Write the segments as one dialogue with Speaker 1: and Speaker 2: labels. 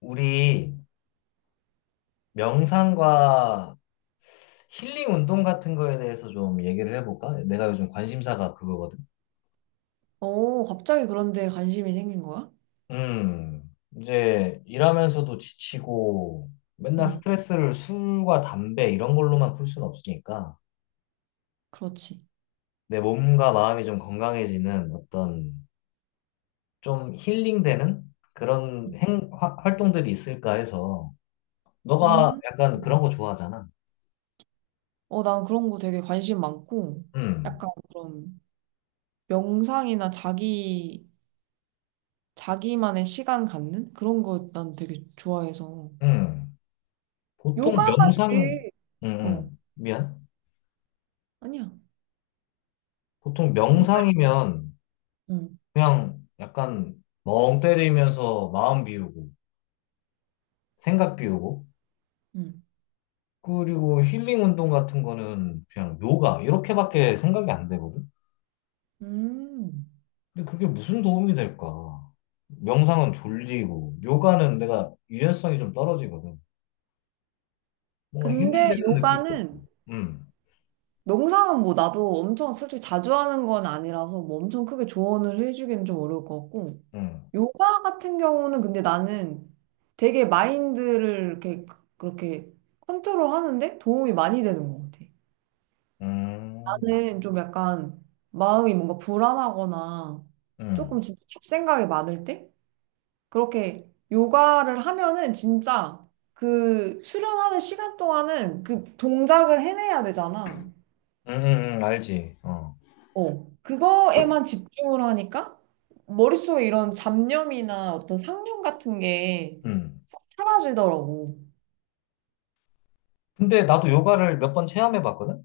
Speaker 1: 우리 명상과 힐링 운동 같은 거에 대해서 좀 얘기를 해볼까? 내가 요즘 관심사가 그거거든.
Speaker 2: 어, 갑자기 그런데 관심이 생긴 거야?
Speaker 1: 음, 이제 일하면서도 지치고 맨날
Speaker 2: 응,
Speaker 1: 스트레스를 술과 담배 이런 걸로만 풀 수는 없으니까
Speaker 2: 그렇지.
Speaker 1: 내 몸과 마음이 좀 건강해지는 어떤 좀 힐링되는 그런 활동들이 있을까 해서 너가
Speaker 2: 음.
Speaker 1: 약간 그런 거 좋아하잖아.
Speaker 2: 어, 난 그런 거 되게 관심 많고,
Speaker 1: 음,
Speaker 2: 약간 그런 명상이나 자기만의 시간 갖는? 그런 거 난 되게 좋아해서.
Speaker 1: 음. 보통
Speaker 2: 요가가
Speaker 1: 명상,
Speaker 2: 제일 어,
Speaker 1: 미안.
Speaker 2: 아니야.
Speaker 1: 보통
Speaker 2: 응,
Speaker 1: 명상이면 그냥 약간 멍 때리면서 마음 비우고 생각 비우고,
Speaker 2: 응.
Speaker 1: 그리고 힐링 운동 같은 거는 그냥 요가 이렇게밖에 생각이 안 되거든.
Speaker 2: 음.
Speaker 1: 근데 그게 무슨 도움이 될까? 명상은 졸리고 요가는 내가 유연성이 좀 떨어지거든. 뭔가
Speaker 2: 근데
Speaker 1: 힐링되는 느낌이
Speaker 2: 요가는
Speaker 1: 응고
Speaker 2: 명상은 뭐 나도 엄청 솔직히 자주 하는 건 아니라서 뭐 엄청 크게 조언을 해주기는 좀 어려울 것 같고,
Speaker 1: 응
Speaker 2: 요가 같은 경우는 근데 나는 되게 마인드를 이렇게 그렇게 컨트롤 하는데 도움이 많이 되는 것 같아.
Speaker 1: 음,
Speaker 2: 나는 좀 약간 마음이 뭔가 불안하거나
Speaker 1: 음,
Speaker 2: 조금
Speaker 1: 음,
Speaker 2: 진짜 잡생각이 많을 때 그렇게 요가를 하면은 진짜 그 수련하는 시간 동안은 그 동작을 해내야 되잖아.
Speaker 1: 알지. 어,
Speaker 2: 어, 그거에만 집중을 하니까 머릿속에 이런 잡념이나 어떤 상념 같은 게
Speaker 1: 음.
Speaker 2: 사라지더라고.
Speaker 1: 근데 나도 요가를 몇 번 체험해 봤거든.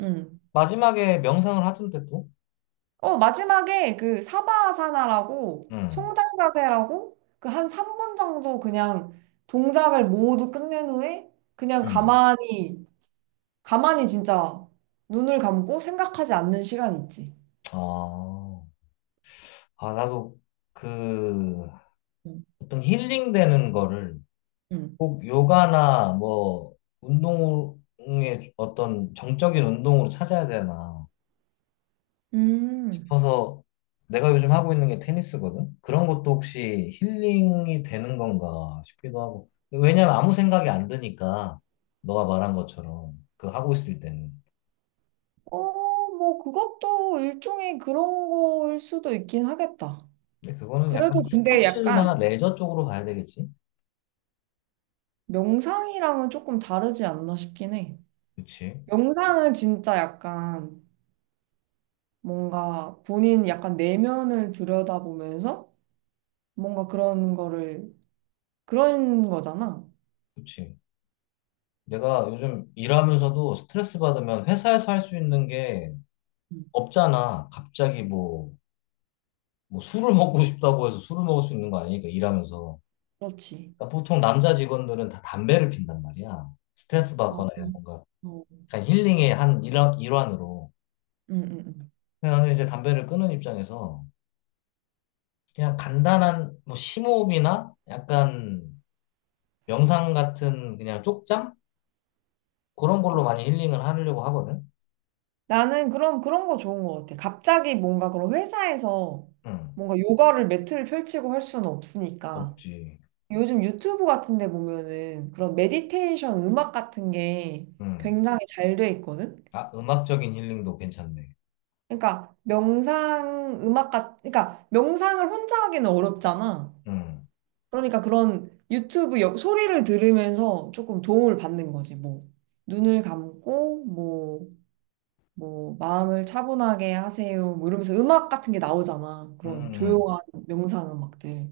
Speaker 2: 응.
Speaker 1: 마지막에 명상을 하던데 또.
Speaker 2: 어, 마지막에 그 사바아사나라고
Speaker 1: 음.
Speaker 2: 송장자세라고 그 한 3분 정도 그냥 동작을 모두 끝낸 후에 그냥
Speaker 1: 음.
Speaker 2: 가만히, 가만히 진짜 눈을 감고 생각하지 않는 시간이 있지.
Speaker 1: 아, 아, 나도 그
Speaker 2: 응.
Speaker 1: 보통 힐링되는 거를
Speaker 2: 응.
Speaker 1: 꼭 요가나 뭐 운동의 어떤 정적인 운동으로 찾아야 되나
Speaker 2: 음.
Speaker 1: 싶어서 내가 요즘 하고 있는 게 테니스거든. 그런 것도 혹시 힐링이 되는 건가 싶기도 하고. 왜냐면 아무 생각이 안 드니까 너가 말한 것처럼 그 하고 있을 때는.
Speaker 2: 어, 뭐, 그것도 일종의 그런 거일 수도 있긴 하겠다.
Speaker 1: 근데 그거는 약간
Speaker 2: 그래도 근데
Speaker 1: 스포츠나
Speaker 2: 약간
Speaker 1: 레저 쪽으로 가야 되겠지?
Speaker 2: 명상이랑은 조금 다르지 않나 싶긴 해.
Speaker 1: 그치?
Speaker 2: 명상은 진짜 약간 뭔가 본인 약간 내면을 들여다보면서 뭔가 그런 거를 그런 거잖아.
Speaker 1: 그치? 내가 요즘 일하면서도 스트레스 받으면 회사에서 할 수 있는 게
Speaker 2: 음.
Speaker 1: 없잖아. 갑자기 뭐, 뭐 술을 먹고 싶다고 해서 술을 먹을 수 있는 거 아니니까 일하면서.
Speaker 2: 그렇지.
Speaker 1: 그러니까 보통 남자 직원들은 다 담배를 핀단 말이야. 스트레스
Speaker 2: 아,
Speaker 1: 받거나
Speaker 2: 어.
Speaker 1: 뭔가
Speaker 2: 응,
Speaker 1: 약간 힐링의 일환으로.
Speaker 2: 응, 응.
Speaker 1: 근데 나는 이제 담배를 끊은 입장에서 그냥 간단한 뭐 심호흡이나 약간 명상 같은 그냥 쪽잠? 그런 걸로
Speaker 2: 조-
Speaker 1: 많이 힐링을 하려고 하거든.
Speaker 2: 나는 그럼 그런 거 좋은 것 같아. 갑자기 뭔가 그런 회사에서
Speaker 1: 응,
Speaker 2: 뭔가 요가를 매트를 펼치고 할 수는 없으니까.
Speaker 1: 없지.
Speaker 2: 요즘 유튜브 같은 데 보면은 그런 메디테이션 음악 같은 게
Speaker 1: 응.
Speaker 2: 굉장히 잘 돼 있거든?
Speaker 1: 아, 음악적인 힐링도 괜찮네.
Speaker 2: 그러니까 명상을 혼자 하기는 어렵잖아.
Speaker 1: 음,
Speaker 2: 그러니까 그런 유튜브 소리를 들으면서 조금 도움을 받는 거지. 뭐 눈을 감고 뭐, 뭐 마음을 차분하게 하세요. 뭐 이러면서 음악 같은 게 나오잖아.
Speaker 1: 음,
Speaker 2: 그런
Speaker 1: 음.
Speaker 2: 조용한 명상 음악들.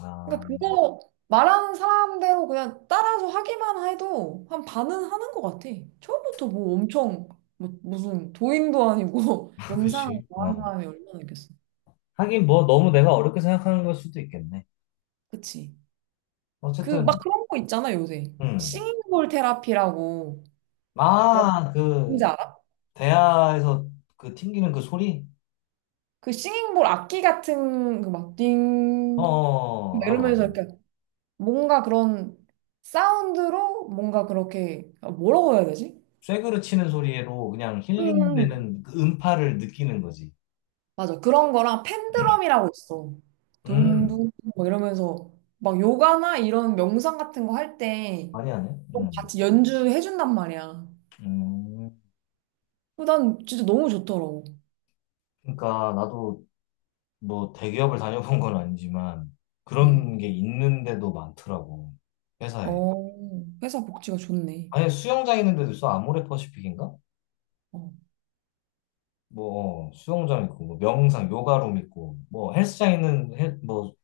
Speaker 1: 아,
Speaker 2: 그러니까 그거 말하는 사람대로 그냥 따라서 하기만 해도 한 반은 하는 것 같아. 처음부터 뭐 엄청 뭐, 무슨 도인도 아니고 명상을
Speaker 1: 그치.
Speaker 2: 좋아하는
Speaker 1: 어.
Speaker 2: 사람이 얼마나 있겠어.
Speaker 1: 하긴 뭐 너무 내가 어렵게 생각하는 걸 수도 있겠네.
Speaker 2: 그치? 그 막
Speaker 1: 어쨌든,
Speaker 2: 그런 거 있잖아 요새.
Speaker 1: 음.
Speaker 2: 싱잉볼 테라피라고 그렇게
Speaker 1: 아,
Speaker 2: 뭔지
Speaker 1: 그,
Speaker 2: 알아?
Speaker 1: 대야에서 그 튕기는 그 소리?
Speaker 2: 그 싱잉볼 악기 같은
Speaker 1: 어, 어,
Speaker 2: 그막띵
Speaker 1: 어, 알아,
Speaker 2: 이러면서
Speaker 1: 알아.
Speaker 2: 이렇게 뭔가 그런 사운드로 뭔가 그렇게 아, 뭐라고 해야 되지?
Speaker 1: 쇠그릇 치는 소리로 그냥
Speaker 2: 응, 응.
Speaker 1: 힐링되는 그 음파를 느끼는 거지.
Speaker 2: 맞아. 그런 거랑 팬드럼이라고 있어.
Speaker 1: 음,
Speaker 2: 둥둥 막 이러면서 막 요가나 이런 명상 같은 거 할 때
Speaker 1: 많이 하네. 음.
Speaker 2: 같이 연주해준단 말이야.
Speaker 1: 음.
Speaker 2: 어, 난 진짜 너무 좋더라고.
Speaker 1: 그러니까 나도 뭐 대기업을 다녀본 건 아니지만
Speaker 2: 음.
Speaker 1: 그런 게 있는데도 많더라고, 회사에.
Speaker 2: 어, 회사 복지가 좋네.
Speaker 1: 아니 수영장 있는데도 있어, 아모레퍼시픽인가.
Speaker 2: 어.
Speaker 1: 뭐 어, 수영장 있고 뭐 명상 요가룸 있고 뭐 헬스장 있는 뭐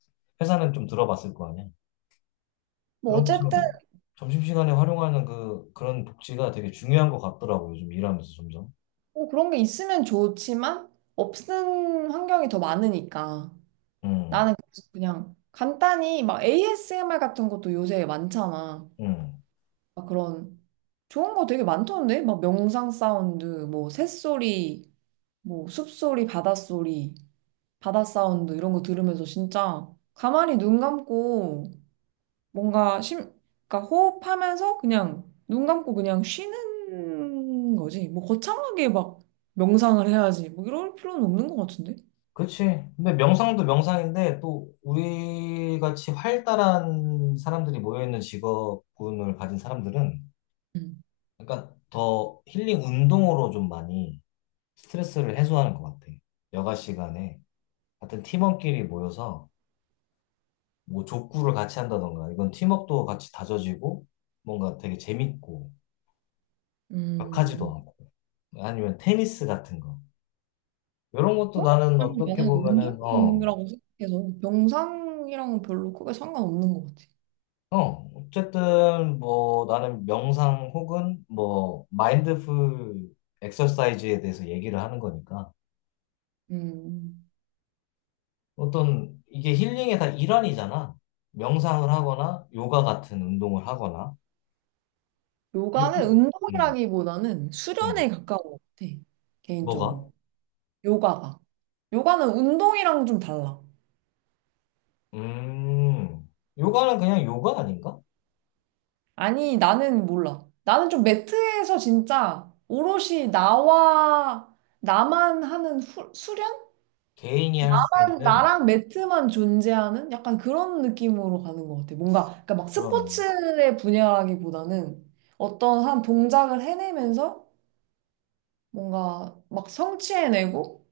Speaker 1: 회사는 좀 들어봤을 거 아니야.
Speaker 2: 뭐
Speaker 1: 그런
Speaker 2: 어쨌든
Speaker 1: 것처럼 점심시간에 활용하는 그 그런 복지가 되게 중요한 것 같더라고, 요즘 일하면서 점점.
Speaker 2: 뭐 그런 게 있으면 좋지만 없는 환경이 더 많으니까.
Speaker 1: 음,
Speaker 2: 나는 그래서 그냥 간단히 막 ASMR 같은 것도 요새 많잖아.
Speaker 1: 음.
Speaker 2: 막 그런 좋은 거 되게 많던데? 막 명상 사운드, 뭐 새소리, 뭐 숲소리, 바닷소리, 바다 사운드 이런 거 들으면서 진짜 가만히 눈 감고 뭔가 그러니까 호흡하면서 그냥 눈 감고 그냥 쉬는 거지. 뭐 거창하게 막 명상을 해야지. 뭐 이럴 필요는 없는 것 같은데?
Speaker 1: 그치. 근데 명상도 명상인데 또 우리 같이 활달한 사람들이 모여있는 직업군을 가진 사람들은
Speaker 2: 음.
Speaker 1: 그러니까 더 힐링 운동으로 좀 많이 스트레스를 해소하는 것 같아. 여가 시간에 같은 팀원끼리 모여서 뭐 족구를 같이 한다던가 이건 팀워크도 같이 다져지고 뭔가 되게 재밌고 격하지도
Speaker 2: 음.
Speaker 1: 않고 아니면 테니스 같은 거. 이런 것도
Speaker 2: 어?
Speaker 1: 나는
Speaker 2: 그냥
Speaker 1: 어떻게
Speaker 2: 나는
Speaker 1: 보면은 어
Speaker 2: 운동이라고 생각해서 명상이랑은 별로 크게 상관없는 것 같아.
Speaker 1: 어, 어쨌든 뭐 나는 명상 혹은 뭐 마인드풀 엑서사이즈에 대해서 얘기를 하는 거니까
Speaker 2: 음.
Speaker 1: 어떤 이게 힐링의 다 일환이잖아. 명상을 하거나 요가 같은 운동을 하거나. 근데
Speaker 2: 요가는
Speaker 1: 그- 음,
Speaker 2: 운동이라기보다는
Speaker 1: 음.
Speaker 2: 수련에 가까운 것 같아,
Speaker 1: 뭐가?
Speaker 2: 개인적으로. 요가가. 요가는 운동이랑 좀 달라.
Speaker 1: 음, 요가는 그냥 요가 아닌가?
Speaker 2: 아니, 나는 몰라. 나는 좀 매트에서 진짜 오롯이 나와, 나만 하는 수련?
Speaker 1: 개인이 할 수 있는
Speaker 2: 나랑 매트만 존재하는 약간 그런 느낌으로 가는 것 같아. 뭔가, 그러니까 막
Speaker 1: 그러네.
Speaker 2: 스포츠의 분야라기보다는 어떤 한 동작을 해내면서 뭔가 막 성취해내고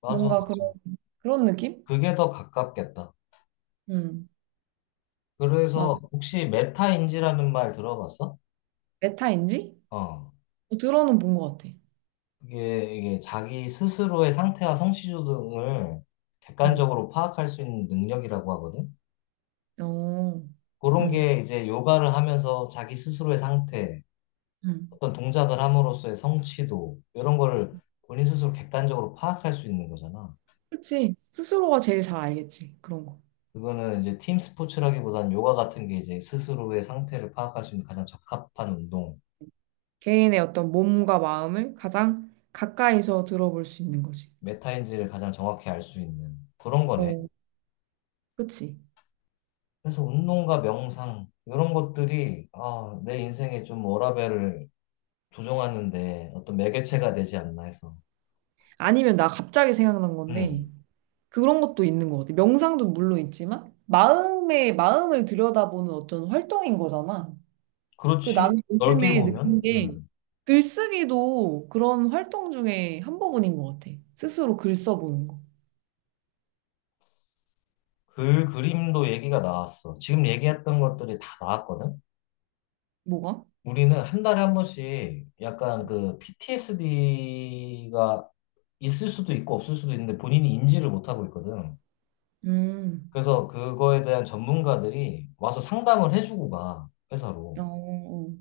Speaker 1: 맞아.
Speaker 2: 뭔가 그런, 그런 느낌?
Speaker 1: 그게 더 가깝겠다.
Speaker 2: 음.
Speaker 1: 그래서
Speaker 2: 맞아.
Speaker 1: 혹시 메타인지라는 말 들어봤어?
Speaker 2: 메타인지?
Speaker 1: 어.
Speaker 2: 어, 들어는 본 것 같아.
Speaker 1: 이게, 이게 자기 스스로의 상태와 성취도 등을
Speaker 2: 응.
Speaker 1: 객관적으로 파악할 수 있는 능력이라고 하거든.
Speaker 2: 어,
Speaker 1: 그런
Speaker 2: 응,
Speaker 1: 게 이제 요가를 하면서 자기 스스로의 상태,
Speaker 2: 응.
Speaker 1: 어떤 동작을 함으로써의 성취도, 이런 거를 본인 스스로 객관적으로 파악할 수 있는 거잖아.
Speaker 2: 그치. 스스로가 제일 잘 알겠지. 그런 거.
Speaker 1: 그거는 이제 팀 스포츠라기보다는 요가 같은 게 이제 스스로의 상태를 파악할 수 있는 가장 적합한 운동,
Speaker 2: 개인의 어떤 몸과 마음을 가장 가까이서 들어볼 수 있는 거지.
Speaker 1: 메타인지를 가장 정확히 알 수 있는 그런 거네.
Speaker 2: 어, 그치.
Speaker 1: 그래서 운동과 명상 이런 것들이 아, 내 인생에 좀 워라밸을 조정하는데 어떤 매개체가 되지 않나 해서.
Speaker 2: 아니면 나 갑자기 생각난 건데,
Speaker 1: 음,
Speaker 2: 그런 것도 있는 것 같아. 명상도 물론 있지만, 마음을 들여다보는 어떤 활동인 거잖아. 그
Speaker 1: 그렇지.
Speaker 2: 나는
Speaker 1: 넓게
Speaker 2: 요즘에
Speaker 1: 보면,
Speaker 2: 느낀 게 글쓰기도 그런 활동 중에 한 부분인 것 같아. 스스로 글 써보는 거.
Speaker 1: 그림도 얘기가 나왔어. 지금 얘기했던 것들이 다 나왔거든.
Speaker 2: 뭐가?
Speaker 1: 우리는 한 달에 한 번씩 약간 그 PTSD가 있을 수도 있고 없을 수도 있는데 본인이 인지를 못하고 있거든.
Speaker 2: 음,
Speaker 1: 그래서 그거에 대한 전문가들이 와서 상담을 해주고 가,
Speaker 2: 어,
Speaker 1: 회사로.
Speaker 2: 어,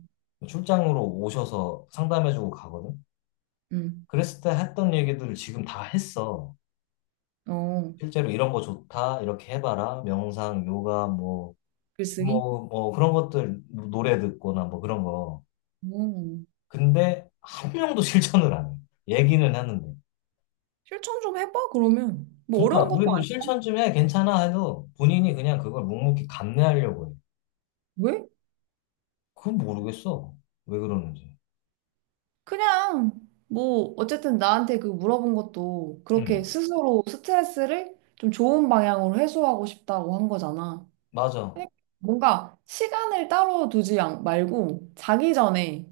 Speaker 1: 출장으로 오셔서 상담해주고 가거든.
Speaker 2: 음,
Speaker 1: 그랬을 때 했던 얘기들을 지금 다 했어.
Speaker 2: 어,
Speaker 1: 실제로 이런 거 좋다, 이렇게 해봐라. 명상, 요가,
Speaker 2: 글쓰기?
Speaker 1: 뭐 그런 것들 뭐 노래 듣거나 뭐 그런 거.
Speaker 2: 어.
Speaker 1: 근데 한 명도 실천을 안 해. 얘기는 하는데.
Speaker 2: 실천 좀 해봐, 그러면. 뭐
Speaker 1: 그러니까
Speaker 2: 어려운 것도
Speaker 1: 우리도
Speaker 2: 아니
Speaker 1: 실천 좀 해, 괜찮아 해도 본인이 그냥 그걸 묵묵히 감내하려고 해.
Speaker 2: 왜?
Speaker 1: 그건 모르겠어. 왜 그러는지.
Speaker 2: 그냥, 뭐, 어쨌든 나한테 그 물어본 것도
Speaker 1: 응,
Speaker 2: 그렇게 스스로 스트레스를 좀 좋은 방향으로 해소하고 싶다고 한 거잖아.
Speaker 1: 맞아.
Speaker 2: 그러니까 뭔가 시간을 따로 말고 자기 전에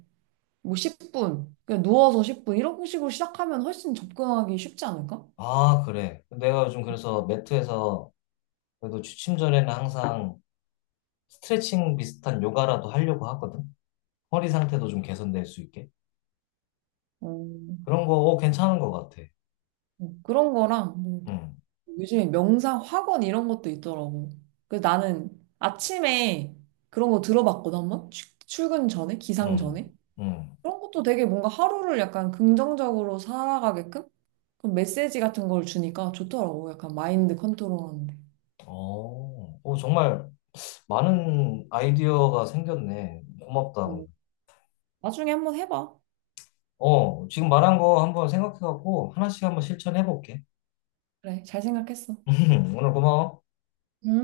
Speaker 2: 뭐 10분, 그냥 누워서 10분, 이런 식으로 시작하면 훨씬 접근하기 쉽지 않을까?
Speaker 1: 아, 그래. 내가 요즘 그래서 매트에서 그래도 취침 전에는 항상 스트레칭 비슷한 요가라도 하려고 하거든. 허리 상태도 좀 개선될 수 있게.
Speaker 2: 어,
Speaker 1: 그런 거 어, 괜찮은 것 같아.
Speaker 2: 어, 그런 거랑, 뭐
Speaker 1: 응,
Speaker 2: 요즘에 명상 학원 이런 것도 있더라고. 그래서 나는 아침에 그런 거 들어봤거든, 한번? 출근 전에? 기상
Speaker 1: 응,
Speaker 2: 전에?
Speaker 1: 응.
Speaker 2: 그런 것도 되게 뭔가 하루를 약간 긍정적으로 살아가게끔? 그런 메시지 같은 걸 주니까 좋더라고. 약간 마인드 컨트롤 하는데.
Speaker 1: 어, 어, 정말 많은 아이디어가 생겼네. 고맙다.
Speaker 2: 어, 나중에 한번 해봐.
Speaker 1: 어, 지금 말한 거 한번 생각해갖고 하나씩 한번 실천해볼게.
Speaker 2: 그래, 잘 생각했어.
Speaker 1: 오늘 고마워.
Speaker 2: 응?